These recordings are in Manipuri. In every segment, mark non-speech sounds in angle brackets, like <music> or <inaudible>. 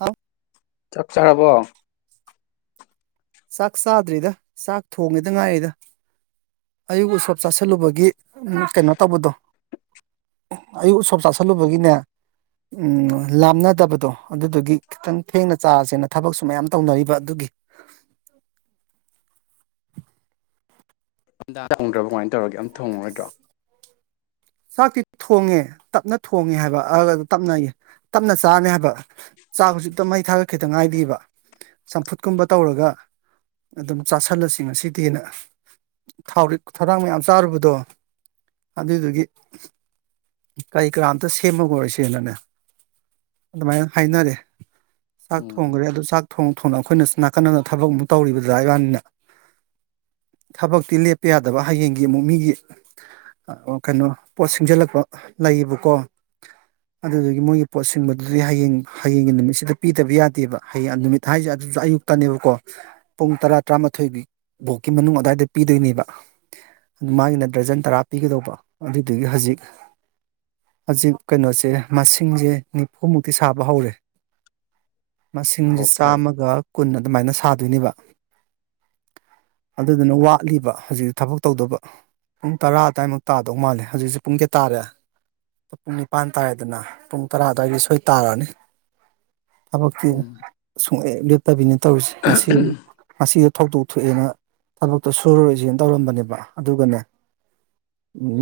ꯑꯧ ꯆꯥꯛ ꯆꯥꯔꯕꯣ ꯆꯥꯛ ꯆꯥꯗ꯭ꯔꯤꯗ ꯆꯥꯛ ꯊꯣꯡꯉꯦꯗ ꯉꯥꯏꯔꯤꯗ ꯑꯌꯨꯛ ꯎꯁꯣꯞ ꯆꯥꯁꯤꯜꯂꯨꯕꯒꯤ ꯀꯩꯅꯣ ꯇꯧꯕꯗꯣ ꯑꯌꯨꯛ ꯎꯁꯣꯞ ꯆꯥꯁꯤꯜꯂꯨꯕꯒꯤꯅꯦ ꯎꯝ ꯂꯥꯞꯅꯗꯕꯗꯣ ꯑꯗꯨꯗꯨꯒꯤ ꯈꯤꯇꯪ ꯊꯦꯡꯅ ꯆꯥꯔꯁꯦꯅ ꯊꯕꯛꯁꯨ ꯃꯌꯥꯝ ꯇꯧꯅꯔꯤꯕ ꯑꯗꯨꯒꯤ ꯇ <inaudible> ꯑꯝꯗꯥꯗ ꯊꯣꯡꯗ꯭ꯔꯕ ꯀꯃꯥꯏꯅ ꯇꯧꯔꯒ ꯑꯗꯨꯝ ꯊꯣꯡꯉꯨꯗ꯭ꯔꯣ ꯆꯥꯛꯇꯤ ꯊꯣꯡꯉꯦ ꯇꯞꯅ ꯊꯣꯡꯉꯦ ꯍꯥꯏꯕ ꯑꯒ ꯇꯞꯅꯌꯦ ꯇꯞꯅ ꯆꯥꯅꯤ ꯍꯥꯏꯕ ꯆꯥꯛ ꯍꯧꯖꯤꯛꯇ ꯃꯩ ꯊꯥꯔꯠ ꯈꯤꯇ ꯉꯥꯏꯗꯑꯕ ꯆꯝꯐꯨꯠꯀꯨꯝꯕ ꯇꯧꯔꯒ ꯑꯗꯨꯝ ꯆꯥꯥꯁꯜꯂꯁꯤ ꯉꯁꯤꯗꯤꯅ ꯊꯔꯤꯛ ꯊꯧꯔꯥꯡ ꯃꯌꯥꯝ ꯆꯥꯔꯨꯕꯗꯣ ꯑꯗꯨꯏꯗꯨꯒꯤ ꯀꯔꯤ ꯀꯔꯥ ꯑꯃꯝꯇ ꯁꯦꯝꯃꯍꯧ ꯔꯁꯦꯅꯅꯦ ꯑꯗꯨꯃꯥꯏꯅ ꯍꯥꯏꯅꯔꯦ ꯆꯥꯛ ꯎꯝ ꯊꯣꯡꯈ꯭ꯔꯦ ꯑꯗꯨ ꯆꯥꯛ ꯊꯣꯡ ꯊꯣꯡꯅ ꯑꯩꯈꯣꯏꯅ ꯅꯥꯀꯟꯗ ꯊꯕꯛ ꯑꯃꯨꯛ ꯇꯧꯔꯤꯕꯗ꯭ꯔꯥ ꯏꯕꯥꯅꯤꯅ ꯊꯕꯛꯇꯤ ꯂꯦꯞꯄ ꯌꯥꯗꯕ ꯍꯌꯦꯡꯒꯤ ꯑꯃꯨꯛ ꯃꯤꯒꯤ ꯑ ꯀꯩꯅꯣ ꯄꯣꯠ ꯁꯤꯡꯖꯜꯂꯛꯄ ꯂꯩꯌꯦꯕꯀꯣ ꯑꯗꯨꯗꯨꯗꯒꯤ ꯃꯣꯏꯒꯤ ꯄꯣꯠ ꯁꯤꯁꯤꯡꯕꯗꯨꯗꯤ ꯍꯌꯦꯡ ꯍꯌꯦꯡꯒꯤ ꯅꯨꯃꯤꯠꯁꯤꯗ ꯄꯤꯗꯕ ꯌꯥꯗꯦꯕ ꯍꯌꯦꯡ ꯅꯨꯃꯤꯠ ꯊꯥꯏꯁꯦ ꯑꯗꯨꯁꯨ ꯑꯌꯨꯛꯇꯅꯦꯕꯀꯣ ꯄꯨꯡ ꯇꯔꯥ ꯇꯔꯥꯃꯥꯊꯣꯏꯒꯤ ꯐꯥꯎꯒꯤ ꯃꯅꯨꯡ ꯑꯗꯨꯋꯥꯏꯗ ꯄꯤꯗꯣꯏꯅꯦꯕ ꯑꯗꯨ ꯃꯥꯒꯤꯅ ꯗꯔꯖꯟ ꯇꯔꯥ ꯄꯤꯒꯗꯧꯕ ꯑꯗꯒꯤ ꯍꯖꯤꯛ ꯍꯧꯖꯤꯛ ꯀꯩꯅꯣꯁꯦ ꯃꯁꯤꯡꯁꯦ ꯅꯤꯐꯨꯃꯨꯛꯇꯤ ꯁꯥꯕ ꯍꯧꯔꯦ ꯃꯁꯤꯡꯁꯦ ꯑꯣ ꯐꯔꯦ ꯆꯥꯝꯃꯒ ꯀꯨꯟ ꯑꯗꯨꯃꯥꯏꯅ ꯁꯥꯗꯣꯏꯅꯦꯕ ꯑꯗꯨꯗꯨꯅ ꯋꯥꯠꯂꯤꯕ ꯍꯧꯖꯤꯛ ꯊꯕꯛ ꯇꯧꯗꯕ ꯄꯨꯡ ꯇꯔꯥ ꯑꯗꯨꯋꯥꯏꯃꯨꯛ ꯇꯥꯗꯧ ꯃꯥꯜꯂꯦ ꯍꯧꯖꯤꯛꯁꯦ ꯄꯨꯡ ꯀꯌꯥ ꯇꯥꯔꯦ ꯄꯨꯡ ꯅꯤꯄꯥꯟ ꯇꯥꯏꯗꯅ ꯄꯨꯡ ꯇꯔꯥ ꯑ ꯑꯗꯨꯋꯥꯏꯒꯤ ꯁꯣꯏ ꯇꯥꯔꯛꯑꯅꯤ ꯊꯕꯛꯇꯤ ꯎꯝ ꯁꯨꯡꯂꯦꯞ ꯂꯦꯞꯇꯕꯤꯅ ꯇꯧꯔꯤꯁꯦ ꯉꯁꯤ ꯃꯁꯤꯗ ꯊꯧꯗꯣꯛ ꯊꯣꯛꯑꯦꯅ ꯊꯕꯛꯇꯣ ꯁꯨꯔꯨꯔꯔꯤꯁꯤꯅ ꯇꯧꯔꯝꯕꯅꯦꯕ ꯑꯗꯨꯒꯅꯦ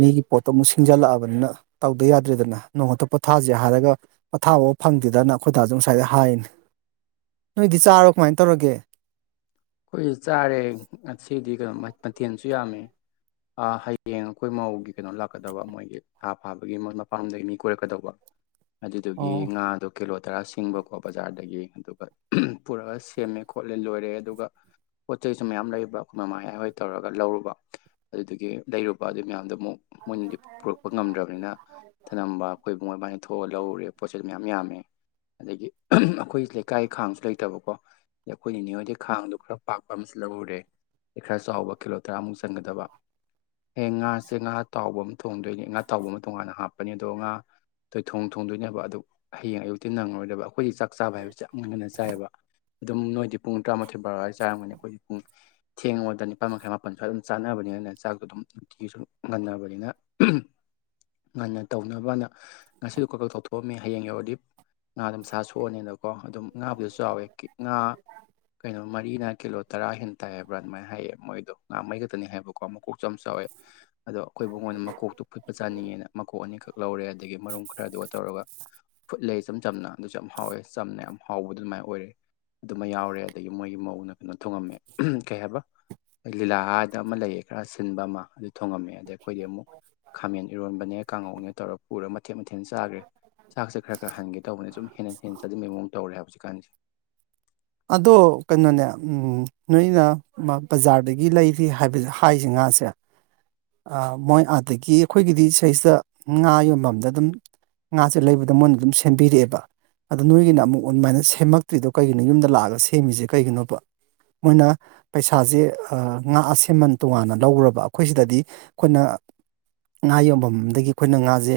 ꯃꯤꯒꯤ ꯄꯣꯠꯇꯣ ꯑꯃꯨꯛ ꯁꯤꯡꯖꯜꯂꯛꯑꯕꯅꯤꯅ ꯇꯧꯗ ꯌꯥꯗ꯭ꯔꯦꯗꯅ ꯅꯣꯡꯍꯨꯇ ꯄꯣꯊꯥꯁꯦ ꯍꯥꯏꯔꯒ ꯄꯊꯥꯕꯥꯎ ꯐꯪꯗꯦꯗꯅ ꯑꯩꯈꯣꯏꯗꯥꯁꯨ ꯉꯁꯥꯏꯗ ꯍꯥꯏꯅꯤ ꯅꯣꯏꯗꯤ ꯆꯥꯔꯣ ꯀꯃꯥꯏꯅ ꯇꯧꯔꯒꯦ ꯑꯩꯈꯣꯏ ꯆꯥꯔꯦ ꯉꯁꯤꯗꯤ ꯀꯩꯅꯣ ꯃꯠ ꯃꯊꯦꯜꯁꯨ ꯌꯥꯝꯃꯦ ꯑ ꯍꯌꯦꯡ ꯑꯩꯈꯣꯏ ꯃꯧꯒꯤ ꯀꯩꯅꯣ ꯂꯥꯛꯀꯗꯕ ꯃꯣꯏꯒꯤ ꯊꯥ ꯐꯥꯕꯒꯤꯣꯏ ꯃꯄꯥꯐꯝꯗꯒꯤ ꯃꯤ ꯀꯣꯏꯔꯛꯀꯗꯧꯕ <inaudible> ꯑꯗꯨꯗꯨꯒꯤ ꯑꯣ ꯉꯥꯗꯣ ꯀꯦꯂꯣꯠ ꯇꯔꯥ ꯁꯤꯡꯕꯀꯣ ꯕꯖꯥꯔꯗꯒꯤ ꯑꯗꯨꯒ ꯄꯨꯔꯛꯒ ꯁꯦꯝꯃꯦ ꯈꯣꯠꯂꯦ ꯂꯣꯏꯔꯦ ꯑꯗꯨꯒ ꯄꯣꯠ ꯆꯩꯁꯨ ꯃꯌꯥꯝ ꯂꯩꯕ ꯃꯃꯥꯌꯥꯏ ꯍꯣꯏ ꯇꯧꯔꯒ ꯂꯧꯔꯨꯕ ꯑꯗꯒꯤ ꯂꯩꯔꯨꯕ ꯑꯗꯨꯏ ꯃꯌꯥꯝꯗꯨ ꯑꯃꯨꯛ ꯃꯣꯏꯅꯗꯤ ꯄꯨꯔꯛꯄ ꯉꯝꯗ꯭ꯔꯕꯅꯤꯅ ꯊꯅꯝꯕ ꯑꯩꯈꯣꯏ ꯃꯣꯏꯕꯥꯥꯏꯅ ꯊꯣꯛꯑꯒ ꯂꯧꯔꯨꯔꯦ ꯄꯣꯠꯁꯤ ꯑꯗꯨ ꯃꯌꯥꯝ ꯌꯥꯝꯃꯦ ꯑꯗꯒꯤ ꯑꯩꯈꯣꯏ ꯂꯩꯀꯥꯏ ꯈꯥꯡꯁꯨ ꯂꯩꯇꯕꯀꯣ ꯑꯗ ꯑꯩꯈꯣꯏꯅꯉꯣꯏꯗꯩ ꯈꯥꯡꯗꯣ ꯈꯔ ꯄꯥꯛꯄ ꯑꯃꯁꯨ ꯂꯧꯔꯔꯦ ꯑ ꯈꯔ ꯆꯥꯎꯕ ꯀꯤꯂꯣ ꯇꯔꯥꯃꯨꯛ ꯆꯪꯒꯗꯕ ꯑꯦ ꯉꯥꯁꯦ ꯉꯥ ꯇꯥꯎꯕ ꯑꯃ ꯊꯣꯡꯗꯣꯏꯅꯦ ꯉꯥ ꯇꯥꯎꯕ ꯑꯃ ꯇꯣꯡꯉꯥꯟꯅ ꯍꯥꯞꯄꯅꯦ ꯑꯗꯣ ꯉꯥ ꯇꯣꯏ ꯊꯣꯡ ꯊꯣꯡꯗꯣꯏꯅꯦꯕ ꯑꯗꯨ ꯍꯌꯦꯡ ꯑꯌꯨꯛꯇꯤ ꯅꯪꯉꯣꯏꯗꯕ ꯑꯩꯈꯣꯏꯗꯤ ꯆꯥꯛ ꯆꯥꯛ ꯆꯥꯕ ꯍꯥꯏꯕꯕꯁꯤꯦ ꯌꯥꯝꯛ ꯉꯟꯅ ꯆꯥꯏꯑꯕ ꯑꯗꯨꯝ ꯅꯣꯏꯗꯤ ꯄꯨꯡ ꯇꯔꯥꯃꯥꯊꯣꯏ ꯕꯥꯔꯋꯥꯏꯗ ꯆꯥꯔꯝꯒꯅꯤ ꯑꯩꯈꯣꯏꯗꯤ ꯄꯨꯡ ꯊꯦꯡꯉꯕꯗ ꯅꯤꯄꯥꯜ ꯃꯈꯥꯏ ꯃꯥꯄꯜꯁꯨꯋꯥꯏ ꯑꯗꯨꯝ ꯆꯥꯟꯅꯕꯅꯤꯅꯅꯦ ꯆꯥꯛꯇꯣꯗꯨꯝ ꯅꯨꯡꯇꯤꯒꯤꯁꯨ ꯉꯟꯅꯕꯅꯤꯅ <inaudible> ꯉꯟꯅ ꯇꯧꯅꯕꯗ ꯉꯁꯤ ꯎꯀꯜꯀꯜ ꯇꯧꯊꯣꯛꯑꯝꯃꯦ ꯍꯌꯦꯡ ꯌꯧꯔꯗꯤ ꯉꯥ ꯗꯣ ꯃꯁꯥ ꯁꯣꯛꯑꯅꯦꯅ ꯀꯣ ꯑꯗꯨꯝ ꯉꯥꯕꯨꯁꯨ ꯆꯥꯎꯋꯦ ꯀꯤ ꯉꯥ ꯀꯩꯅꯣ ꯃꯔꯤꯅ ꯀꯤꯂꯣ ꯇꯔꯥ ꯍꯦꯟ ꯇꯥꯏꯌꯦ ꯍꯥꯏꯕ꯭ꯔꯥ ꯑꯗꯨꯃꯥꯏꯅ ꯍꯥꯏꯌꯦ ꯃꯣꯏꯗꯣ ꯉꯥꯏꯍꯥꯛꯉꯩ ꯈꯛꯇꯅꯤ ꯍꯥꯏꯕꯀꯣ ꯃꯀꯣꯛꯆ ꯆꯥꯎꯋꯦ ꯑꯗꯣ ꯑꯩꯈꯣꯏꯕꯨꯉꯣꯟꯗ ꯃꯀꯣꯛꯇꯨ ꯐꯨꯠꯄ ꯆꯥꯅꯤꯡꯉꯦꯅ ꯃꯀꯣꯛ ꯑꯅꯤꯈꯛ ꯂꯧꯔꯦ ꯑꯗꯒꯤ ꯃꯔꯨꯝ ꯈꯔꯗꯨ ꯇꯧꯔꯒ ꯈꯨꯠ ꯂꯩ ꯁꯝꯅ ꯑꯗꯨꯁꯨ ꯌꯥꯝ ꯍꯥꯎꯋꯦ ꯆꯝꯅ ꯌꯥꯝ ꯍꯥꯎꯕꯗꯨ ꯑꯗꯨꯃꯥꯏꯅ ꯑꯣꯏꯔꯦ ꯑꯗꯨꯃ ꯌꯥꯎꯔꯦ ꯑꯗꯒꯤ ꯃꯣꯏꯒꯤ ꯃꯧꯅ ꯀꯩꯅꯣ ꯊꯣꯡꯉꯝꯃꯦ ꯀꯩ ꯍꯥꯏꯕ ꯂꯤꯂꯥ ꯍꯥꯏꯗ ꯑꯃ ꯂꯩꯌꯦ ꯈꯔ ꯁꯤꯟꯕ ꯑꯃ ꯑꯗꯨ ꯊꯣꯡꯉꯝꯃꯦ ꯑꯗꯩ ꯑꯩꯈꯣꯏꯗꯤ ꯑꯃꯨꯛ ꯈꯥꯃꯦꯟ ꯏꯔꯣꯟꯕꯅꯦ ꯀꯥꯡꯉꯧꯅꯦ ꯇꯧꯔ ꯄꯨꯔ ꯃꯠ ꯀꯩ ꯃꯊꯦꯜ ꯆꯥꯒꯦ ꯆꯥꯛꯁꯦ ꯈꯔ ꯈꯔ ꯍꯟꯒꯦ ꯇꯧꯕꯅꯦ ꯁꯨꯝ ꯍꯦꯟꯅ ꯍꯦꯟꯅ ꯆꯅꯤꯡꯕꯒꯤ ꯃꯑꯣꯡ ꯇꯧꯔꯦ ꯍꯥꯏ ꯍꯧꯖꯤꯛ ꯀꯥꯟꯁꯦ ꯑꯗꯣ ꯀꯩꯅꯣꯅꯦ ꯅꯣꯏꯅ ꯃ ꯕꯖꯥꯔꯗꯒꯤ ꯂꯩꯔꯤ ꯍꯥꯏꯕ ꯍꯥꯏꯁꯦ ꯉꯥꯁꯦ ꯃꯣꯏ ꯑꯗꯒꯤ ꯑꯩꯈꯣꯏꯒꯤꯗꯤ ꯏꯁꯩꯩꯁꯤꯗ ꯉꯥ ꯌꯣꯟꯐꯝꯝꯗ ꯑꯗꯨꯝ ꯉꯥꯁꯦ ꯂꯩꯕꯗ ꯃꯣꯏꯅ ꯑꯗꯨꯝ ꯁꯦꯝꯕꯤꯔꯛꯑꯦꯕ ꯑꯗꯣ ꯅꯣꯏꯒꯤꯅ ꯑꯃꯨꯛ ꯑꯗꯨꯃꯥꯏꯅ ꯁꯦꯝꯃꯛꯇ꯭ꯔꯤꯗꯣ ꯀꯩꯒꯤꯣ ꯌꯨꯝꯗ ꯂꯥꯛꯑꯒ ꯁꯦꯝꯃꯤꯁꯦ ꯀꯩꯒꯤꯅꯣꯕ ꯃꯣꯏꯅ ꯄꯩꯁꯥꯁꯦ ꯉꯥ ꯑꯁꯦꯃꯟ ꯇꯣꯉꯥꯟꯅ ꯂꯧꯈꯔꯕ ꯑꯩꯈꯣꯏ ꯁꯤꯗꯗꯤ ꯑꯩꯈꯣꯏꯅ ꯉꯥ ꯌꯣꯟꯐꯝꯗꯒꯤ ꯑꯩꯈꯣꯏꯅ ꯉꯥꯁꯦ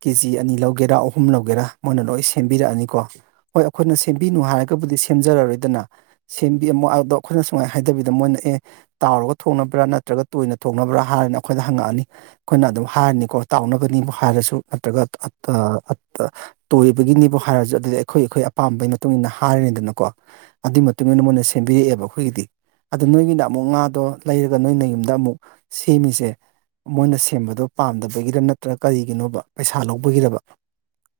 ꯀꯦꯖꯤ ꯑꯅꯤ ꯂꯧꯒꯦꯔꯥ ꯑꯍꯨꯝ ꯂꯧꯒꯦꯔꯥ ꯃꯣꯏꯅ ꯂꯣꯏ ꯁꯦꯝꯕꯤꯔꯛꯑꯅꯤꯀꯣ ꯍꯣꯏ ꯑꯩꯈꯣꯏꯅ ꯁꯦꯝꯕꯤꯅꯨ ꯍꯥꯏꯔꯒꯕꯨꯗꯤ ꯁꯦꯝꯖꯔꯔꯣꯏꯗꯅ ꯁꯦꯝꯕꯤ ꯑꯃꯝꯨꯣ ꯑꯗꯣ ꯑꯩꯈꯣꯏꯅ ꯁꯨꯃꯥꯏꯅ ꯍꯥꯏꯗꯕꯤꯗ ꯃꯣꯏ ꯅꯛꯑꯦ ꯇꯥꯎꯔꯒ ꯊꯣꯡꯅꯕ꯭ꯔꯥ ꯅꯠꯇ꯭ꯔꯒ ꯇꯣꯏꯅ ꯊꯣꯡꯅꯕ꯭ꯔꯥ ꯍꯥꯏꯔꯅ ꯑꯩꯈꯣꯏꯗ ꯍꯪꯉꯛꯑꯅꯤ ꯑꯩꯈꯣꯏꯅ ꯑꯗꯨꯝ ꯍꯥꯏꯔꯅꯤꯀꯣ ꯇꯥꯎꯅꯕꯅꯤꯕꯨ ꯍꯥꯏꯔꯁꯨ ꯅꯠꯇ꯭ꯔꯒ ꯇꯣꯏꯕꯒꯤꯅꯤꯕꯨ ꯍꯥꯏꯔꯁꯨ ꯑꯗꯨꯗꯤ ꯑꯩꯈꯣꯏ ꯑꯩꯈꯣꯏ ꯑꯄꯥꯝꯕꯩ ꯃꯇꯨꯡ ꯏ ꯃꯇꯨꯡꯏꯟꯅ ꯍꯥꯏꯔꯤꯅꯤꯗꯅꯀꯣ ꯑꯗꯨꯏ ꯃꯇꯨꯡ ꯏꯟꯅ ꯃꯣꯏꯅ ꯁꯦꯝꯕꯤꯔꯛꯑꯦꯕ ꯑꯩꯈꯣꯏꯒꯤꯗꯤ ꯑꯗꯨ ꯅꯣꯏꯒꯤꯅ ꯑꯃꯨꯛ ꯉꯥꯗꯣ ꯂꯩꯔꯒ ꯅꯣꯏ ꯅꯌꯨꯝꯗ ꯑꯃꯨꯛ ꯁꯦꯝꯃꯤꯁꯦ ꯃꯣꯏꯅ ꯁꯦꯝꯕꯗꯣ ꯄꯥꯝꯗꯕꯒꯤꯔꯕ ꯅꯠꯇ꯭ꯔꯒ ꯀꯔꯤꯒꯤꯅꯣꯕ ꯄꯩꯁꯥ ꯂꯧꯕꯒꯤꯔꯕ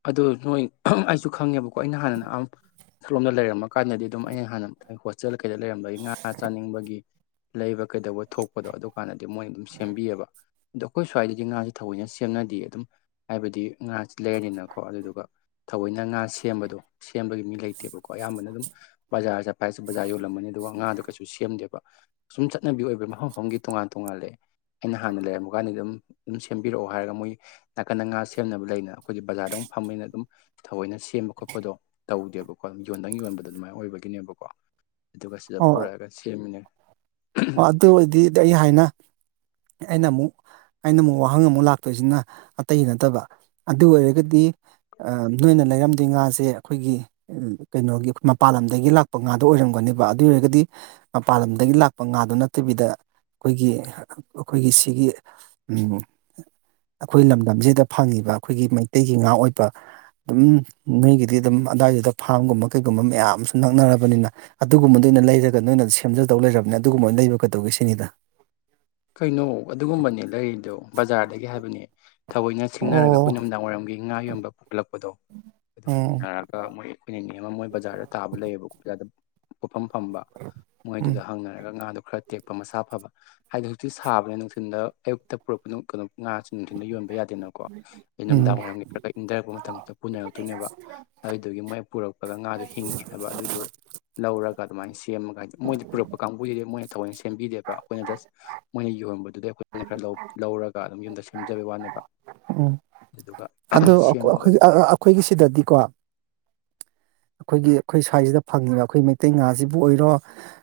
ꯑꯗꯨꯗ ꯅꯣꯏ ꯑꯩꯁꯨ ꯈꯪꯉꯦꯕꯀꯣ ꯑꯩꯅ ꯍꯥꯟꯅꯅꯂꯣꯝꯗ ꯂꯩꯔꯝꯃꯒ ꯀꯥꯟꯗꯗꯤ ꯑꯗꯨꯝ ꯑꯩ ꯍꯥꯟꯅ ꯍꯣꯁꯇꯦꯜ ꯀꯩꯗ ꯂꯩꯔꯝꯕꯒꯤ ꯉꯥ ꯆꯥꯅꯤꯡꯕꯒꯤ ꯂꯩꯕ ꯀꯩꯗꯧꯕ ꯊꯣꯛꯄꯗꯣ ꯑꯗꯨꯀꯥꯟꯗꯗꯤ ꯃꯣꯏꯅ ꯑꯗꯨꯝ ꯁꯦꯝꯕꯤꯑꯕ ꯑꯗꯣ ꯑꯩꯈꯣꯏ ꯁ꯭ꯋꯥꯏꯗꯗꯤ ꯉꯥꯥꯁꯦ ꯊꯑꯣꯏꯅ ꯁꯦꯝꯅꯗꯦ ꯑꯗꯨꯝ ꯍꯥꯏꯕꯗꯤ ꯉꯥꯥꯁ ꯂꯩꯔꯅꯤꯅꯀꯣ ꯀꯣ ꯑꯗꯨꯗꯨꯒ ꯊꯑꯣꯏꯅ ꯉꯥ ꯁꯦꯝꯕꯗꯣ ꯁꯦꯝꯕꯒꯤ ꯃꯤ ꯂꯩꯇꯦꯕꯀꯣ ꯑꯌꯥꯝꯕꯅ ꯑꯗꯨꯝ ꯕꯖꯥꯔ ꯆꯠ ꯍꯥꯏꯕꯁꯨ ꯕꯖꯥꯔ ꯌꯣꯜꯂꯝꯃꯅꯤ ꯑꯗꯨꯒ ꯉꯥꯗꯣ ꯀꯩꯁꯨ ꯁꯦꯝꯗꯦꯕ ꯁꯨꯝ ꯆꯠꯅꯕꯤ ꯑꯣꯏꯕ ꯃꯐꯝ ꯃꯐꯝꯒꯤ ꯇꯣꯉꯥꯟ ꯇꯣꯉꯥꯟꯂꯦ ꯑꯩꯅ ꯍꯥꯟꯅ ꯂꯩꯔꯝꯃꯨ ꯀꯥꯟꯗꯗꯤ ꯑꯗꯨꯝ ꯑꯗꯨꯝ ꯁꯦꯝꯕꯤꯔꯛꯑꯣ ꯍꯥꯏꯔꯒ ꯃꯣꯏ ꯅꯥꯀꯟꯗ ꯉꯥ ꯁꯦꯝꯅꯕ ꯂꯩꯅ ꯑꯩꯈꯣꯏꯒꯤ ꯕꯖꯥꯔꯗ ꯑꯃꯨꯛ ꯐꯝꯕꯅꯤꯅ ꯑꯗꯨꯝ ꯊꯑꯣꯏꯅ ꯁꯦꯝꯕ ꯈꯣꯠꯄꯗꯣ ꯇꯧꯗꯦꯕꯀꯣ ꯌꯣꯟꯗꯪ ꯌꯣꯟꯕꯗꯣ ꯑꯗꯨꯃꯥꯏꯅ ꯑꯣꯏꯕꯒꯤꯅꯦꯕꯀꯣ ꯑꯗꯨꯒ ꯁꯤꯗ ꯑꯣ ꯄꯨꯔꯛꯑꯒ ꯁꯦꯝꯃꯤꯅꯦ ꯑꯗꯨ ꯑꯣꯏꯔꯗꯤꯗꯤ ꯑꯩ ꯍꯥꯏꯅ ꯑꯩꯅ ꯑꯃꯨꯛ ꯍꯥꯏꯅ ꯑꯃꯨꯛ ꯋꯥꯍꯪ ꯑꯃꯨꯛ ꯂꯥꯛꯇꯣꯏꯁꯤꯅ ꯑꯇꯩ ꯅꯠꯇꯕ ꯑꯗꯨ ꯑꯣꯏꯔꯒꯗꯤ ꯑ ꯅꯣꯏꯅ ꯂꯩꯔꯝꯗꯣꯏ ꯉꯥꯁꯦ ꯑꯩꯈꯣꯏꯒꯤ ꯀꯩꯅꯣꯒꯤ ꯃꯄꯥꯟꯂꯝꯗꯒꯤ ꯂꯥꯛꯄ ꯉꯥꯗꯣ ꯑꯣꯏꯔꯝꯒꯅꯦꯕ ꯑꯗꯨ ꯑꯣꯏꯔꯒꯗꯤ ꯃꯄꯥꯟ ꯂꯝꯗꯒꯤ ꯂꯥꯛ ꯄ ꯉꯥꯗꯨ ꯅꯠꯇꯕꯤꯗ ꯑꯩꯈꯣꯏꯒꯤ ꯑꯩꯈꯣꯏꯒꯤ ꯁꯤꯒꯤ ꯎ ꯑꯩꯈꯣꯏ ꯂꯝꯗꯝꯖꯤꯗ ꯐꯪꯉꯤꯕ ꯑꯩꯈꯣꯏꯒꯤ ꯃꯩꯇꯩꯒꯤ ꯉꯥ ꯑꯣꯏꯕ ꯑꯗꯨꯝ ꯅꯣꯏꯒꯤꯗꯤ ꯑꯗꯨꯝ ꯑꯋꯥꯏꯗꯨꯗ ꯐꯥꯝꯒꯨꯝꯕ ꯀꯩꯒꯨꯝꯕ ꯃꯌꯥꯝ ꯑꯃꯁꯨ ꯅꯛꯅꯔꯕꯅꯤꯅ ꯑꯗꯨꯒꯨꯝꯕꯗ ꯑꯣꯏꯅ ꯂꯩꯔꯒ ꯅꯣꯏꯅ ꯁꯦꯝꯖꯗꯧ ꯂꯩꯔꯕꯅꯤ ꯑꯗꯨꯒꯨꯝꯕ ꯑꯣꯏꯅ ꯂꯩꯕ ꯀꯩꯗꯧꯒꯦ ꯁꯤꯅꯤꯗ ꯀꯩꯅꯣ ꯑꯗꯨꯒꯨꯝꯕꯅꯦ ꯂꯩꯔꯤꯗꯣ ꯕꯖꯥꯔꯗꯒꯤ ꯍꯥꯏꯕꯅꯦ ꯊꯑꯣꯏꯅ ꯁꯤꯡꯅꯔꯒ ꯑꯣ ꯑꯩꯈꯣꯏ ꯅꯨꯃꯤꯗꯥꯡ ꯋꯥꯏꯔꯝꯒꯤ ꯉꯥ ꯌꯣꯟꯕ ꯄꯣꯛꯂꯛꯄꯗꯣ ꯑꯗꯨ ꯎꯝ ꯍꯪꯅꯔꯒ ꯃꯣꯏ ꯄꯩꯅꯅꯦ ꯑꯃ ꯃꯣꯏ ꯕꯖꯥꯔꯗ ꯇꯥꯕ ꯂꯩꯌꯦꯕꯀꯣ ꯑꯣꯖꯥꯗ ꯄꯣꯠꯐꯝ ꯐꯝꯕ ꯎꯝ ꯃꯣꯏꯗꯨꯗ ꯍꯪꯅꯔꯒ ꯉꯥꯗꯣ ꯈꯔ ꯇꯦꯛꯄ ꯃꯁꯥ ꯐꯕ ꯍꯥꯏꯗꯤ ꯍꯧꯖꯤꯛꯇꯤ ꯁꯥꯕꯅꯦ ꯅꯨꯡꯊꯤꯟꯗ ꯑꯌꯨꯛꯇ ꯄꯨꯔꯛꯄ ꯀꯅꯣ ꯉꯥꯁꯦ ꯅꯨꯡꯊꯤꯟꯗ ꯌꯣꯟꯕ ꯌꯥꯗꯦ ꯅꯀꯣ ꯑꯩ ꯎꯝ ꯃꯤꯗꯥꯡ ꯋꯥꯏꯔꯝꯒꯤ ꯈ ꯏꯪꯊꯔꯛꯄ ꯃꯇꯝꯗ ꯄꯨꯅꯔꯛꯇꯣꯏꯅꯦꯕ ꯑꯗꯨꯗꯨꯒꯤ ꯃꯣꯏ ꯄꯨꯔꯛ ꯐꯖ ꯉꯥꯗꯣ ꯍꯤꯡꯉꯦ ꯍꯥꯏꯕ ꯑꯗꯨꯗꯨ ꯂꯧꯔꯒ ꯑꯗꯨꯃꯥꯏꯅ ꯁꯦꯝꯃꯒ ꯍꯥꯏꯗꯤ ꯃꯣꯏꯗꯤ ꯄꯨꯔꯛꯄ ꯀꯥꯡꯕꯨꯁꯤꯗꯤ ꯃꯣꯏꯅ ꯊꯑꯣꯏꯅ ꯁꯦꯝꯕꯤꯗꯦꯕ ꯑꯩꯈꯣꯏꯅ ꯗꯖꯁ ꯃꯣꯏ ꯌꯣꯟꯕꯗꯨꯗꯩ ꯑꯩꯈꯣꯏꯅ ꯈꯔ ꯂꯧ ꯂꯧꯔꯒ ꯑꯗꯨꯝ ꯌꯨꯝꯗ ꯁꯦꯝꯖꯕꯩ ꯋꯥꯅꯦꯕ ꯎꯝ ꯑꯗꯨꯒꯗꯨ ꯑꯗꯣ ꯑꯩꯈꯣꯏ ꯑꯩꯈꯣꯏꯒꯤ ꯁꯤꯗꯗꯤꯀꯣ ꯑꯩꯈꯣꯏꯒꯤ ꯑꯩꯈꯣꯏ ꯁ꯭ꯋꯥꯏꯁꯤꯗ ꯐꯪꯉꯤꯕ ꯑꯩꯈꯣꯏ ꯃꯩꯇꯩ ꯉꯥꯁꯤꯕꯨ ꯑꯣꯏꯔꯣ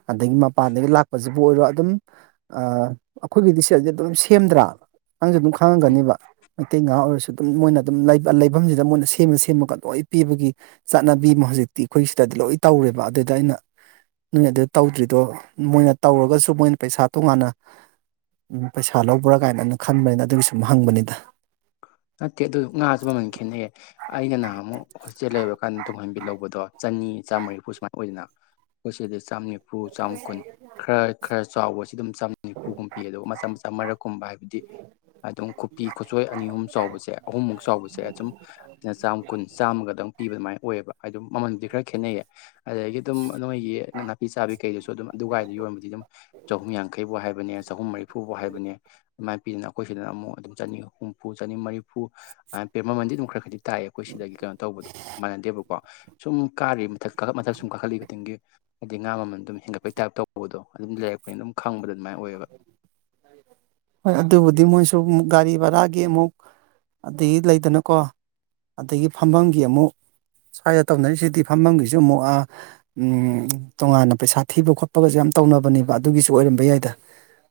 ꯑꯗꯒꯤ ꯃꯄꯥꯟꯗꯒꯤ ꯂꯥꯛꯄꯁꯤꯕꯨ ꯑꯣꯏꯔꯣ ꯑꯗꯨꯝ ꯑ ꯑꯩꯈꯣꯏꯒꯤꯗꯤ ꯁꯦꯠꯁꯦ ꯑꯗꯨꯝ ꯁꯦꯝꯗ꯭ꯔꯥ ꯅꯪꯁꯨ ꯑꯗꯨꯝ ꯈꯪꯉꯝꯒꯅꯦꯕ ꯃꯩꯇꯩ ꯉꯍꯥ ꯑꯣꯏꯔꯁꯨ ꯑꯗꯨꯝ ꯃꯣꯏꯅ ꯑꯗꯨꯝ ꯂꯩꯐꯝꯁꯤꯗ ꯃꯣꯏꯅ ꯁꯦꯝꯃ ꯁꯦꯝꯃꯒ ꯂꯣꯏ ꯄꯤꯕꯒꯤ ꯆꯠꯅꯕꯤ ꯕꯦꯝꯃ ꯍꯧꯖꯤꯛꯇꯤ ꯑꯩꯈꯣꯏꯒꯤ ꯁꯤꯗꯗꯤ ꯂꯣꯏ ꯇꯧꯔꯦꯕ ꯑꯗꯨꯗ ꯑꯩꯅ ꯅꯣꯏ ꯑꯗꯨ ꯇꯧꯗ꯭ꯔꯤꯗꯣ ꯃꯣꯏꯅ ꯇꯧꯔꯒꯁꯨ ꯃꯣꯏꯅ ꯄꯩꯁꯥ ꯇꯣꯉꯥꯟꯅ ꯎꯝ ꯄꯩꯁꯥ ꯂꯧꯕ꯭ꯔꯥ ꯀꯥꯏꯅꯅ ꯈꯟꯕꯅꯤꯅ ꯑꯗꯨꯒꯤ ꯁꯨꯝ ꯍꯪꯕꯅꯤꯗ ꯅꯠꯇꯦ ꯑꯗꯨ ꯉꯥꯁꯨ ꯃꯃꯜ ꯈꯦꯠꯅꯩꯌꯦ ꯑꯩꯅ ꯅꯍꯥꯟ ꯑꯃꯨꯛ ꯍꯣꯁꯇꯦꯜ ꯂꯩꯔ ꯀꯥꯟꯗ ꯇꯨꯡꯍꯟꯕꯤ ꯂꯧꯕꯗꯣ ꯆꯅꯤ ꯆꯥꯝꯃꯔꯤꯐꯨ ꯁꯨꯃꯥꯏꯅ ꯑꯣꯏꯗꯅ ꯑꯩꯈꯣꯏ ꯁꯤꯗ ꯆꯥꯝꯃ ꯅꯤꯐꯨ ꯆꯥꯝ ꯀꯨꯟ ꯈꯔ ꯈꯔ ꯆꯥꯎꯕꯁꯤ ꯑꯗꯨꯝ ꯆꯥꯝꯃ ꯅꯤꯐꯨꯒꯨꯝ ꯄꯤ ꯑꯗꯨꯒ ꯃꯆꯥ ꯃꯆꯥ ꯃꯔꯛꯀꯨꯝꯕ ꯍꯥꯏꯕꯗꯤ ꯑꯗꯨꯝ ꯈꯨꯄꯤ ꯈꯨ ꯑꯅꯤ ꯑꯍꯨꯝ ꯆꯥꯎꯕꯁꯦ ꯑꯍꯨꯝꯃꯨꯛ ꯆꯥꯎꯕꯁꯦ ꯑꯁꯨꯝ ꯁꯤꯅ ꯆꯥꯝꯃ ꯀꯨꯟ ꯆꯥꯝꯃ ꯒꯗꯪ ꯄꯤꯕ ꯑꯗꯨꯃꯥꯏꯅ ꯑꯣꯏꯌꯦꯕ ꯍꯥꯏꯗꯤ ꯑꯗꯨꯝ ꯃꯃꯜꯗꯤ ꯈꯔ ꯈꯦꯠꯅꯩꯌꯦ ꯑꯗꯒꯤ ꯑꯗꯨꯝ ꯅꯣꯏꯒꯤ ꯅꯥꯄꯤ ꯆꯥꯕꯤ ꯀꯩꯗꯨꯁꯨ ꯑꯗꯨꯝ ꯑꯗꯨꯋꯥꯥꯏꯗ ꯌꯣꯟꯕꯗꯤ ꯑꯗꯨꯝ ꯆꯍꯨꯝ ꯌꯥꯡꯈꯩꯕꯨ ꯍꯥꯏꯕꯅꯦ ꯆꯍꯨꯝ ꯃꯔꯤꯐꯨꯕꯨ ꯍꯥꯏꯕꯅꯦ ꯑꯗꯨꯃꯥꯏꯅ ꯄꯤꯗꯅ ꯑꯩꯈꯣꯏ ꯁꯤꯗꯅ ꯑꯃꯨꯛ ꯑꯗꯨꯝ ꯆꯅꯤꯍꯨ ꯍꯨꯝꯐꯨ ꯆꯅꯤ ꯃꯔꯤꯐꯨ ꯦ ꯃꯃꯟꯗꯤ ꯑꯗꯨꯝ ꯈꯔ ꯈꯗꯤ ꯇꯥꯛꯑꯦ ꯑꯩꯈꯣꯏ ꯁꯤꯗꯒꯤ ꯀꯩꯅꯣ ꯇꯧꯕꯗꯣ ꯃꯥꯟꯅꯗꯦꯕꯀꯣ ꯁꯨꯝ ꯀꯥꯔꯤ ꯃꯊꯛ ꯀꯥꯈꯠ ꯃꯊꯛ ꯁꯨꯝ ꯀꯥꯈꯠꯂꯤ ꯈꯨꯇꯡꯒꯤ ꯍꯥꯏꯗꯤ ꯉꯥ ꯃꯃꯜ ꯑꯗꯨꯝ ꯍꯦꯟꯒꯠꯄꯒꯤ ꯇꯥꯏꯞ ꯇꯧꯕꯗꯣ ꯑꯗꯨꯝ ꯂꯩꯔꯛꯄꯅꯤ ꯑꯗꯨꯝ ꯈꯪꯕꯗ ꯑꯗꯨꯃꯥꯏ ꯑꯣꯏꯑꯌꯦꯕ <inaudible> ꯍꯣꯏ ꯑꯗꯨꯕꯨꯗꯤ ꯃꯣꯏꯁꯨ ꯒꯥꯔꯤ ꯕꯔꯥꯒꯤ ꯑꯃꯨꯛ ꯑꯗꯒꯤ ꯂꯩꯗꯅꯀꯣ ꯑꯗꯒꯤ ꯐꯝꯝꯕꯒꯤ ꯑꯃꯨꯛ ꯁ꯭ꯋꯥꯏꯗ ꯇꯧꯅꯔꯤꯁꯤꯗꯤ ꯐꯝꯝꯕꯒꯤꯁꯨ ꯑꯃꯨꯛ ꯎꯝ ꯇꯣꯉꯥꯟꯅ ꯄꯩꯁꯥ ꯊꯤꯕ ꯈꯣꯠꯄꯒꯁꯨ ꯌꯥꯝ ꯇꯧꯅꯕꯅꯦꯕ ꯑꯗꯨꯒꯤꯁꯨ ꯑꯣꯏꯔꯝꯕ ꯌꯥꯏꯗ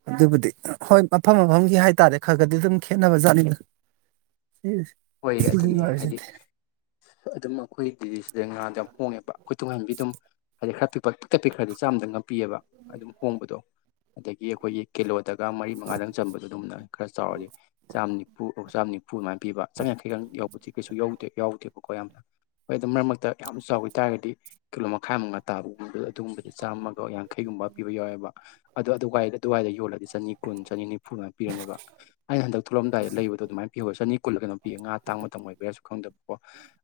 ꯑꯗꯨꯕꯨꯗꯤ ꯍꯣꯏ ꯃꯐꯝ ꯃꯐꯝꯒꯤ ꯍꯥꯏꯇꯥꯔꯦ ꯈꯔ ꯈꯔꯗꯤ ꯑꯗꯨꯝ ꯈꯦꯠꯅꯕꯖꯥꯠꯅꯤꯗ ꯑꯤꯁ ꯍꯣꯏ ꯑꯗꯨꯅꯦ ꯍꯥꯏꯗꯤ ꯑꯗꯨꯝ ꯑꯩꯈꯣꯏ ꯗꯤꯗꯤ ꯁꯤꯗ ꯉꯔꯥꯡꯗ ꯌꯥꯝ ꯍꯣꯡꯉꯦꯕ ꯑꯩꯈꯣꯏ ꯇꯨꯡꯍꯟꯕꯤ ꯑꯗꯨꯝ ꯍꯥꯏꯗꯤ ꯈꯔ ꯄꯤꯛꯄ ꯄꯤꯛꯛꯇꯛ ꯄꯤꯛ ꯈꯔꯗꯤ ꯆꯥꯝꯗ ꯉꯝꯄꯤꯑꯕ ꯑꯗꯨꯝ ꯍꯣꯡꯕꯗꯣ ꯑꯗꯒꯤ ꯑꯩꯈꯣꯏꯒꯤ ꯀꯤꯂꯣꯗꯒ ꯃꯔꯤ ꯃꯉꯥꯗꯪ ꯆꯟꯕꯗꯣ ꯑꯗꯨꯝꯅ ꯈꯔ ꯆꯥꯎꯔꯗꯤ ꯆꯥꯝꯃꯅꯤ ꯄꯨꯨ ꯆꯥꯝ ꯅꯤꯐꯨ ꯑꯗꯨꯃꯥꯏꯅ ꯄꯤꯕ ꯆꯥꯝꯃ ꯌꯥꯡꯈꯩ ꯑꯪ ꯌꯥꯎꯕꯗꯤ ꯀꯩꯁꯨ ꯌꯧꯗꯦ ꯌꯥꯎꯗꯦꯕꯀꯣ ꯌꯥꯝꯅ ꯍꯣꯏ ꯑꯗꯨ ꯃꯔꯛ ꯃꯔꯛꯇ ꯌꯥꯝ ꯆꯥꯎꯋ ꯇꯥꯔꯒꯗꯤ ꯀꯤꯂꯣ ꯃꯈꯥꯏꯃꯨꯉꯥ ꯇꯥꯕꯒꯨꯝꯕꯗ ꯑꯗꯨꯒꯨꯝꯕꯗꯤ ꯆꯥꯝꯃ ꯑꯣ ꯌꯥꯡꯈꯩꯒꯨꯝꯕ ꯄꯤꯕ ꯌꯥꯎꯋꯦꯕ ꯑꯗꯣ ꯑꯗꯨꯋꯥꯏꯗ ꯑꯗꯨꯋꯥꯏꯗ ꯌꯣꯜꯂ ꯆꯅꯤ ꯀꯨꯟ ꯆꯅꯤꯐꯨ ꯑꯗꯨꯥꯏꯅ ꯄꯤꯔꯅꯦꯕ ꯑꯩꯅ ꯍꯟꯗꯛ ꯊꯣꯛꯂꯂꯝꯑꯗꯥꯏ ꯂꯩꯗꯣ ꯑꯗꯨꯃꯥꯏꯅ ꯄꯤꯧ ꯆꯅꯤ ꯀꯨꯜꯂꯒꯅꯣ ꯅꯨꯄꯤ ꯉꯥ ꯇꯥꯡꯕ ꯃꯇꯝ ꯑꯣꯏꯕ ꯌꯥꯥꯁꯨ ꯈꯪꯗꯕ ꯀ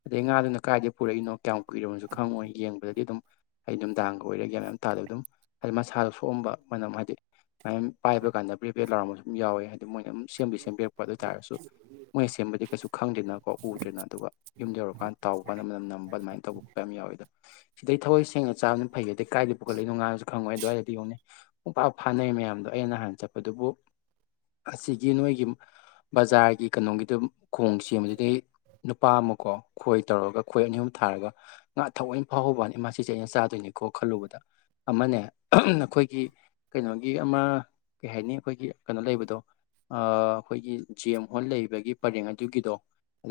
ꯑꯗꯩ ꯉꯥꯗꯨꯅ ꯀꯥꯏꯗꯒꯤ ꯄꯨꯔꯛꯏꯅꯣ ꯀꯌꯥꯝ ꯀꯨꯏꯔꯕꯅꯁꯨ ꯈꯪꯉꯣꯏ ꯌꯦꯡꯕꯗꯗꯤ ꯑꯗꯨꯝ ꯑꯩ ꯅꯨꯡꯗꯥꯡꯒ ꯑꯣꯏꯔꯦ ꯒ꯭ꯌꯟ ꯑꯝ ꯇꯗꯦ ꯑꯗꯨꯝ ꯍꯥꯏꯗꯤ ꯃꯁꯥꯗꯣ ꯁꯣꯛꯑꯝꯕ ꯃꯅꯝ ꯍꯥꯏꯗꯤ ꯄꯦꯝ ꯄꯥꯏꯕ ꯀꯥꯟꯗ ꯄꯦꯠꯄꯦꯠ ꯂꯥꯎꯕ ꯁꯨꯝ ꯌꯥꯎꯋꯦ ꯍꯥꯏꯗꯤ ꯃꯣꯏꯅ ꯑꯝ ꯁꯦꯝꯕꯤ ꯁꯦꯝꯕꯤꯔꯛꯄ ꯑꯗꯨ ꯑꯣꯏ ꯇꯥꯔꯁꯨ ꯃꯣꯏꯅ ꯁꯦꯝꯕꯗꯤ ꯀꯩꯁꯨ ꯈꯪꯗꯦꯅꯀꯣ ꯎꯗ꯭ꯦꯅ ꯑꯗꯨꯒ ꯌꯨꯝꯗ ꯌꯧꯔꯛꯀꯥꯟꯗ ꯇꯥꯎꯕ ꯀꯥꯟꯗ ꯃꯇꯝꯅ ꯅꯝꯕ ꯑꯗꯨꯃꯥꯏ ꯇꯧꯕ ꯈꯣꯠꯄ ꯌꯥꯝ ꯌꯥꯎꯋꯦꯗ ꯁꯤꯗꯩ ꯊꯋꯥꯣꯏ ꯁꯦꯡꯅ ꯆꯥꯅ ꯐꯩ ꯑꯗ ꯀꯥꯏꯗꯤ ꯄꯨꯈꯠꯂꯛꯏꯣꯉꯅꯁꯨ ꯈꯪꯉꯣꯏ ꯑ ꯑꯗꯨꯋꯥꯏꯗꯤ ꯌꯦꯡꯉꯅꯦ ꯄꯨꯡ ꯐꯥ ꯐꯥꯅꯩ ꯃꯌꯥꯝꯗꯣ ꯑꯩꯅ ꯅꯍꯥꯟ ꯆꯠꯄꯗꯨꯕꯨ ꯑꯁꯤꯒꯤ ꯅꯣꯏꯒꯤ ꯕꯖꯥꯔꯒꯤ ꯀꯩꯅꯣꯒꯤꯗꯨ ꯈꯣꯡ ꯁꯦꯝꯕꯗꯨꯗꯩ ꯅꯨꯄꯥ ꯑꯃꯀꯣ ꯈꯣꯏ ꯇꯧꯔꯒ ꯈꯣꯏ ꯑꯅꯤ ꯑꯍꯨꯝ ꯊꯥꯔꯒ ꯉꯥ ꯊꯑꯣꯏꯅ ꯐꯥꯎꯍꯧꯕꯅꯤ ꯃꯥꯁꯦ ꯑꯩꯅ ꯆꯥꯗꯣꯏꯅꯦꯀꯣ ꯈꯜꯂꯨꯕꯗ ꯑꯃꯅꯦ ꯅꯈꯣꯏꯒꯤ ꯀꯩꯅꯣꯒꯤ ꯑꯃ ꯀꯩ ꯍꯥꯏꯅꯤ ꯑꯩꯈꯣꯏꯒꯤ ꯀꯩꯅꯣ ꯂꯩꯕꯗꯣ ꯑꯩꯈꯣꯏꯒꯤ ꯖꯤ ꯑꯦꯝ ꯍꯣꯜ ꯂꯩꯕꯒꯤ ꯄꯔꯦꯡ ꯑꯗꯨꯒꯤꯗꯣ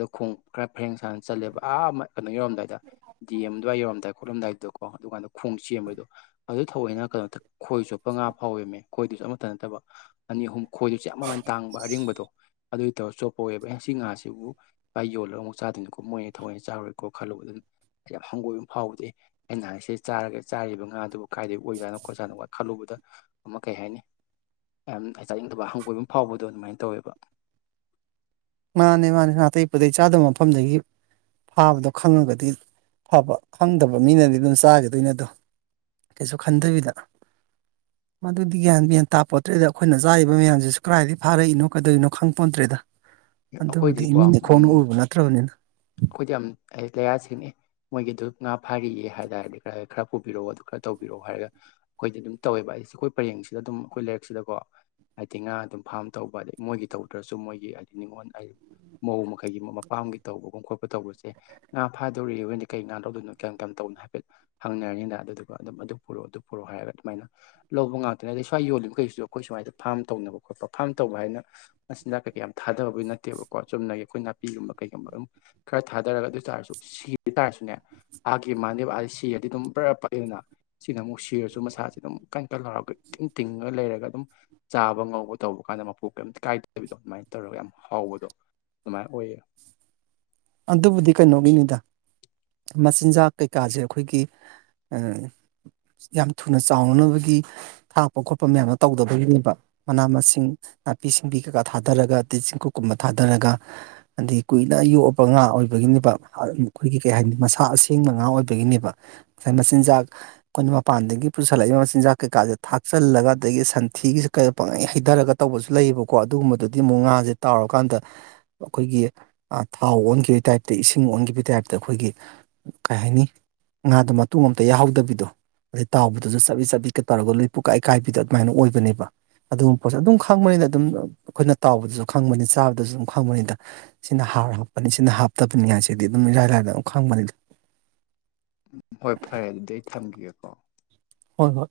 ꯑꯣ ꯈꯣꯡ ꯈꯔ ꯐꯩꯅ ꯁꯥꯡꯅ ꯆꯜꯂꯦꯕ ꯑꯥ ꯑꯃ ꯀꯩꯅꯣ ꯌꯧꯔꯝꯗꯥꯏꯗ ꯗꯤ ꯑꯦꯝ ꯑꯗꯨꯋꯥꯏ ꯌꯧꯔꯝꯗꯥꯏ ꯈꯣꯠꯂꯝꯗꯥꯏꯗꯣ ꯀꯣ ꯑꯗꯨꯀꯥꯟꯗ ꯈꯣꯡ ꯆ ꯁꯦꯝꯕꯩꯗꯣ ꯑꯗꯨ ꯊꯑꯣꯏꯅ ꯀꯅꯣ ꯈꯣꯏ ꯆꯣꯞꯄ ꯉꯥ ꯐꯥꯍꯧꯌꯦꯃꯦ ꯈꯣꯏꯗꯨꯁꯨ ꯑꯃꯠꯇ ꯅꯠꯇꯕ ꯑꯅꯤ ꯑꯍꯨꯝ ꯈꯣꯏꯗꯨ ꯆꯞ ꯃꯃꯜ ꯇꯥꯡꯕ ꯑꯔꯤꯡꯕꯗꯣ ꯑꯗꯨꯏ ꯇꯧꯔ ꯆꯣꯞꯄ ꯑꯣꯏꯦꯕ ꯑꯩꯅ ꯁꯤ ꯉꯥꯁꯤꯕꯨ ꯚꯥꯏ ꯌꯣꯜꯂꯒ ꯑꯃꯨꯛ ꯆꯥꯗꯣꯏꯅꯤꯀꯣ ꯃꯣꯏ ꯊꯋꯣꯏꯅ ꯆꯥꯔꯔꯣꯏꯀꯣ ꯈꯜꯂꯨꯕꯗ ꯑꯗꯨꯝ ꯌꯥꯝ ꯍꯪꯒꯣꯏꯕ ꯐꯥꯎꯕꯗꯦ ꯑꯩ ꯅꯍꯥꯟꯁꯤ ꯆꯥꯔꯒ ꯆꯥꯔꯤꯕ ꯉꯥꯗꯨꯕꯨ ꯀꯥꯏꯗꯒꯤ ꯑꯣꯏꯖꯥꯠꯅꯣ ꯈꯣꯠꯖꯥꯅꯣ ꯈꯜꯂꯨꯕꯗ ꯑꯃ ꯀꯩ ꯍꯥꯏꯅꯤ ꯌꯥꯝ ꯑꯆꯥꯅꯤꯡꯗꯕ ꯍꯪꯒꯣꯏꯕ ꯐꯥꯎꯕꯗꯣ ꯑꯗꯨꯃꯥꯏꯅ ꯇꯧꯋꯦꯕ ꯃꯥꯅꯦ ꯃꯥꯅꯦ ꯅꯥꯇꯩ ꯄꯗꯩ ꯆꯥꯗꯕ ꯃꯐꯝꯗꯒꯤ ꯐꯥꯕꯗꯣ ꯈꯪꯉꯒꯗꯤ ꯐꯕ ꯈꯪꯗꯕ ꯃꯤꯅꯗꯤ ꯑꯗꯨꯝ ꯆꯥꯒꯤꯗꯣꯏꯅꯤ ꯑꯗꯣ ꯀꯩꯁꯨ ꯈꯟꯗꯕꯤꯗ ꯃꯗꯨꯗꯤ ꯒ꯭ꯌꯥꯟ ꯃꯦꯟ ꯇꯥꯄꫭꯟꯇꫪꯦꯗ ꯑꯩꯈꯣꯏꯅ ꯆꯥꯔꯤꯕ ꯃꯌꯥꯝꯖꯤꯁꯨ ꯀꯗꯥꯏꯗꯒꯤ ꯐꯥꯔꯛꯏꯅꯣ ꯀꯩꯗꯧꯅꯣ ꯈꯪꯄꫭꯟꯇ꯭ꫪꯦꯗ ꯑꯗꯨꯕꯨꯗꯤ ꯑꯩꯈꯣꯏꯗꯤꯀꯣ ꯏꯃꯤꯠꯅꯥ ꯏꯈꯣꯡꯅ ꯎꯔꯨꯕ ꯅꯠꯇ꯭ꯔꯕꯅꯤꯅ ꯑꯩꯈꫭꯏꯗꯤ ꯌꯥꯝ ꯂꯌꯥꯁꯦꯝꯃꯤ ꯃꯣꯏꯒꯤꯗꯨ ꯉꯥ ꯐꯥꯔꯤꯌꯦ ꯍꯥꯏꯔꯛꯑꯗꯤ ꯈꯔ ꯄꯨꯕꯤꯔꯛꯑꯣ ꯑꯗꯨ ꯈꯔ ꯇꯧꯕꯤꯔꯛꯑꯣ ꯍꯥꯏꯔꯒ ꯑꯩꯈꯣꯏꯗꯤ ꯑꯗꯨꯝ ꯇꯧꯋꯦꯕ ꯑꯩꯁꯦ ꯑꯩꯈꯣꯏ ꯄꯔꯦꯡꯁꯤꯗ ꯑꯗꯨꯝ ꯑꯩꯈꯣꯏ ꯂꯩꯔꯛꯁꯤꯗꯀꯣ ꯍꯥꯏꯗꯤ ꯉꯥ ꯑꯗꯨꯝ ꯐꯥꯝ ꯇꯧꯕ ꯑꯗꯩ ꯃꯣꯏꯒꯤ ꯇꯧꯗ꯭ꯔꯁꯨ ꯃꯣꯏꯒꯤ ꯍꯥꯏꯗꯤ ꯅꯤꯉꯣꯟ ꯑꯩ ꯃꯧ ꯃꯈꯩꯒꯤ ꯃꯄꯥꯝꯒꯤ ꯇꯧꯕꯒꯨꯝ ꯈꯣꯠꯄ ꯇꯧꯕꯁꯦ ꯉꯥ ꯐꯥꯗꯣꯔꯤ‌ ꯑꯩꯈꫭꯏ ꯀꯩ ꯉꯥ ꯂꯧꯗꫭꯏꯅꯣ ꯀꯌꯥꯝ ꯀꯌꯥꯝ ꯇꯧꯅꯣ ꯍꯥꯏꯐꯦꯠ ꯍꯪꯅꯔꯅꯤꯗ ꯑꯗꯨꯗꯨꯒ ꯑꯗꯨꯝ ꯑꯗꯨ ꯄꯨꯔꯛꯑꯣ ꯑꯗꯨ ꯄꯨꯔꯛꯑꯣ ꯍꯥꯏꯔꯒ ꯑꯗꯨꯃꯥꯏꯅ ꯂꯧꯕ ꯉꯥꯛꯇꯅꯦ ꯑꯗꯩ ꯁ꯭ꯋꯥꯏ ꯌꯣꯜꯂꯤꯕꯈꯩꯁꯨ ꯑꯩꯈꯣꯏ ꯁꯨꯃꯥꯏꯗ ꯐꯥꯝ ꯇꯧꯅꯕ ꯈꯣꯠꯄ ꯐꯥꯔꯝ ꯇꯧꯕ ꯍꯥꯏꯅ ꯃꯆꯤꯟꯖꯥꯛ ꯀꯩꯀ ꯌꯥꯝ ꯊꯥꯗꯕꯕꯨ ꯅꯠꯇꯦꯕꯀꯣ ꯆꯨꯝꯅꯒꯤ ꯑꯩꯈꯣꯏ ꯅꯥꯄꯤꯒꯨꯝꯕ ꯀꯩ ꯑꯗꯨꯝ ꯈꯔ ꯊꯥꯗꯔꯒ ꯑꯗꯨ ꯑꯣꯏꯇꯥꯔꯁꯨ ꯁꯤꯒꯤꯇꯥꯥꯔꯁꯨꯅꯦ ꯑꯥꯒꯤ ꯃꯥꯅꯦ ꯁꯤꯔꯗꯤ ꯑꯗꯨꯝ ꯕꯔꯥ ꯄꯠꯂꯤꯗꯅ ꯁꯤꯅ ꯑꯃꯨꯛ ꯁꯤꯔꯁꯨ ꯃꯁꯁꯦ ꯑꯗꯨꯝ ꯀꯟ ꯀꯟ ꯂꯥꯎꯔꯒ ꯏꯇꯤꯡ ꯇꯤꯡꯉꯥ ꯂꯩꯔꯒ ꯑꯗꯨꯝ ꯆꯥꯕ ꯉꯧꯕ ꯇꯧꯕ ꯀꯥꯟꯗ ꯃꯄꯨ ꯀꯩꯝꯇ ꯀꯥꯏꯗꯕꯤꯗꯣ ꯑꯗꯨꯃꯥꯏꯅ ꯇꯧꯔꯒ ꯌꯥꯝ ꯍꯥꯎꯕꯗꯣ ꯑꯗꯨꯃꯥꯏꯅ ꯑꯣꯏꯌꯦ ꯑꯗꯨꯕꯨꯗꯤ ꯀꯩꯅꯣꯒꯤꯅꯤꯗ ꯃꯆꯤꯟꯖꯥꯛ ꯀꯩꯀꯥꯖꯦ ꯑꯩꯈꯣꯏꯒꯤ ꯌꯥꯝ ꯊꯨꯅ ꯆꯥꯎꯅꯅꯕꯒꯤ ꯊꯥꯛꯄ ꯈꯣꯠꯄ ꯃꯌꯥꯝꯗꯣ ꯇꯧꯗꯕꯒꯤꯅꯦꯕ ꯃꯅꯥ ꯃꯁꯤꯡ ꯅꯥꯄꯤ ꯁꯤꯡꯕꯤ ꯀꯩꯀꯥ ꯊꯥꯗꯔꯒ ꯑꯇꯩ ꯆꯤꯡꯀꯨꯞ ꯀꯨꯝꯕ ꯊꯥꯗꯔꯒ ꯑꯗꯩ ꯀꯣꯏꯅ ꯌꯣꯛ ꯉꯥ ꯑꯣꯏꯕꯒꯤꯅꯦꯕ ꯑꯩꯈꯣꯏꯒꯤ ꯀꯩ ꯍꯥꯏꯅꯤ ꯃꯁꯥ ꯑꯁꯦꯡꯕ ꯉꯥ ꯑꯣꯏꯕꯒꯤꯅꯦꯕ ꯉꯁꯥꯏ ꯃꯆꯤꯟꯖꯥꯛ ꯑꯩꯈꯣꯏꯅ ꯃꯄꯥꯟꯗꯒꯤ ꯄꯨꯁꯜꯂꯛꯏꯕ ꯃꯆꯤꯟꯖꯥꯛ ꯀꯩꯀꯥꯁꯦ ꯊꯥꯛꯆꯜꯂꯒ ꯑꯗꯒꯤ ꯁꯟꯊꯤꯒꯥ ꯁꯦ ꯀꯩꯅꫭ ꯄꯪꯉꯩ ꯍꯩꯗꯔꯒ ꯇꯧꯕꯁꯨ ꯂꯩꯌꯦꯕꯀꯣ ꯑꯗꯨꯒꯨꯝꯕꯗꯨꯗꯤ ꯑꯃꯨꯛ ꯉꯥꯁꯦ ꯇꯥꯎꯔꯀꯥꯟꯗ ꯑꯩꯈꯣꯏꯒꯤ ꯊꯥꯎ ꯑꯣꯟꯈꯤꯕꯒꯤ ꯇꯥꯏꯞꯇ ꯏꯁꯤꯡ ꯑꯣꯟꯈꯤꯕꯒꯤ ꯇꯥꯏꯞꯇ ꯑꯩꯈꯣꯏꯒꯤ ꯀꯩ ꯍꯥꯏꯅꯤ ꯉꯥꯗꯣ ꯃꯇꫭꯡ ꯑꯝꯇ ꯌꯥꯍꯧꯗꯕꯤꯗꯣ ꯑꯗꯩ ꯇꯥꯎꯕꯗꯁꯨ ꯆꯥꯕꯤꯠ ꯆꯥꯕꯤꯠꯀ ꯇꯧꯔꯒ ꯂꯣꯏ ꯄꯨꯀꯥꯏ ꯀꯥꯏꯕꯤꯗ ꯑꯗꯨꯃꯥꯏꯅ ꯑꯣꯏꯕꯅꯦꯕ ꯑꯗꯨꯒꯨꯝꯕ ꯄꯣꯠꯁꯛ ꯑꯗꯨꯝ ꯈꯪꯕꯅꯤꯅ ꯑꯗꯨꯝ ꯑꯩꯈꯣꯏꯅ ꯇꯥꯎꯕꯗꯁꯨ ꯈꯪꯕꯅꯤꯅ ꯆꯥꯕꯗꯁꯨ ꯑꯗꯨꯝ ꯈꯪꯕꯅꯤꯗ ꯁꯤꯅ ꯍꯥꯔ ꯍꯥꯞꯄꯅꯤ ꯁꯤꯅ ꯍꯥꯞꯇꯕꯅꯤ ꯍꯥꯏꯁꯤꯗꯤ ꯑꯗꯨꯝ ꯏꯔꯥꯏ ꯂꯥꯏꯅ ꯑꯗꯨꯝ ꯈꯪꯕꯅꯤ ꯍꯣꯏ ꯐꯔꯦ ꯑꯗꯨꯗꯤ ꯑꯩ ꯊꯝꯒꯤꯒꯦꯀꯣ ꯍꯣꯏ ꯍꯣꯏ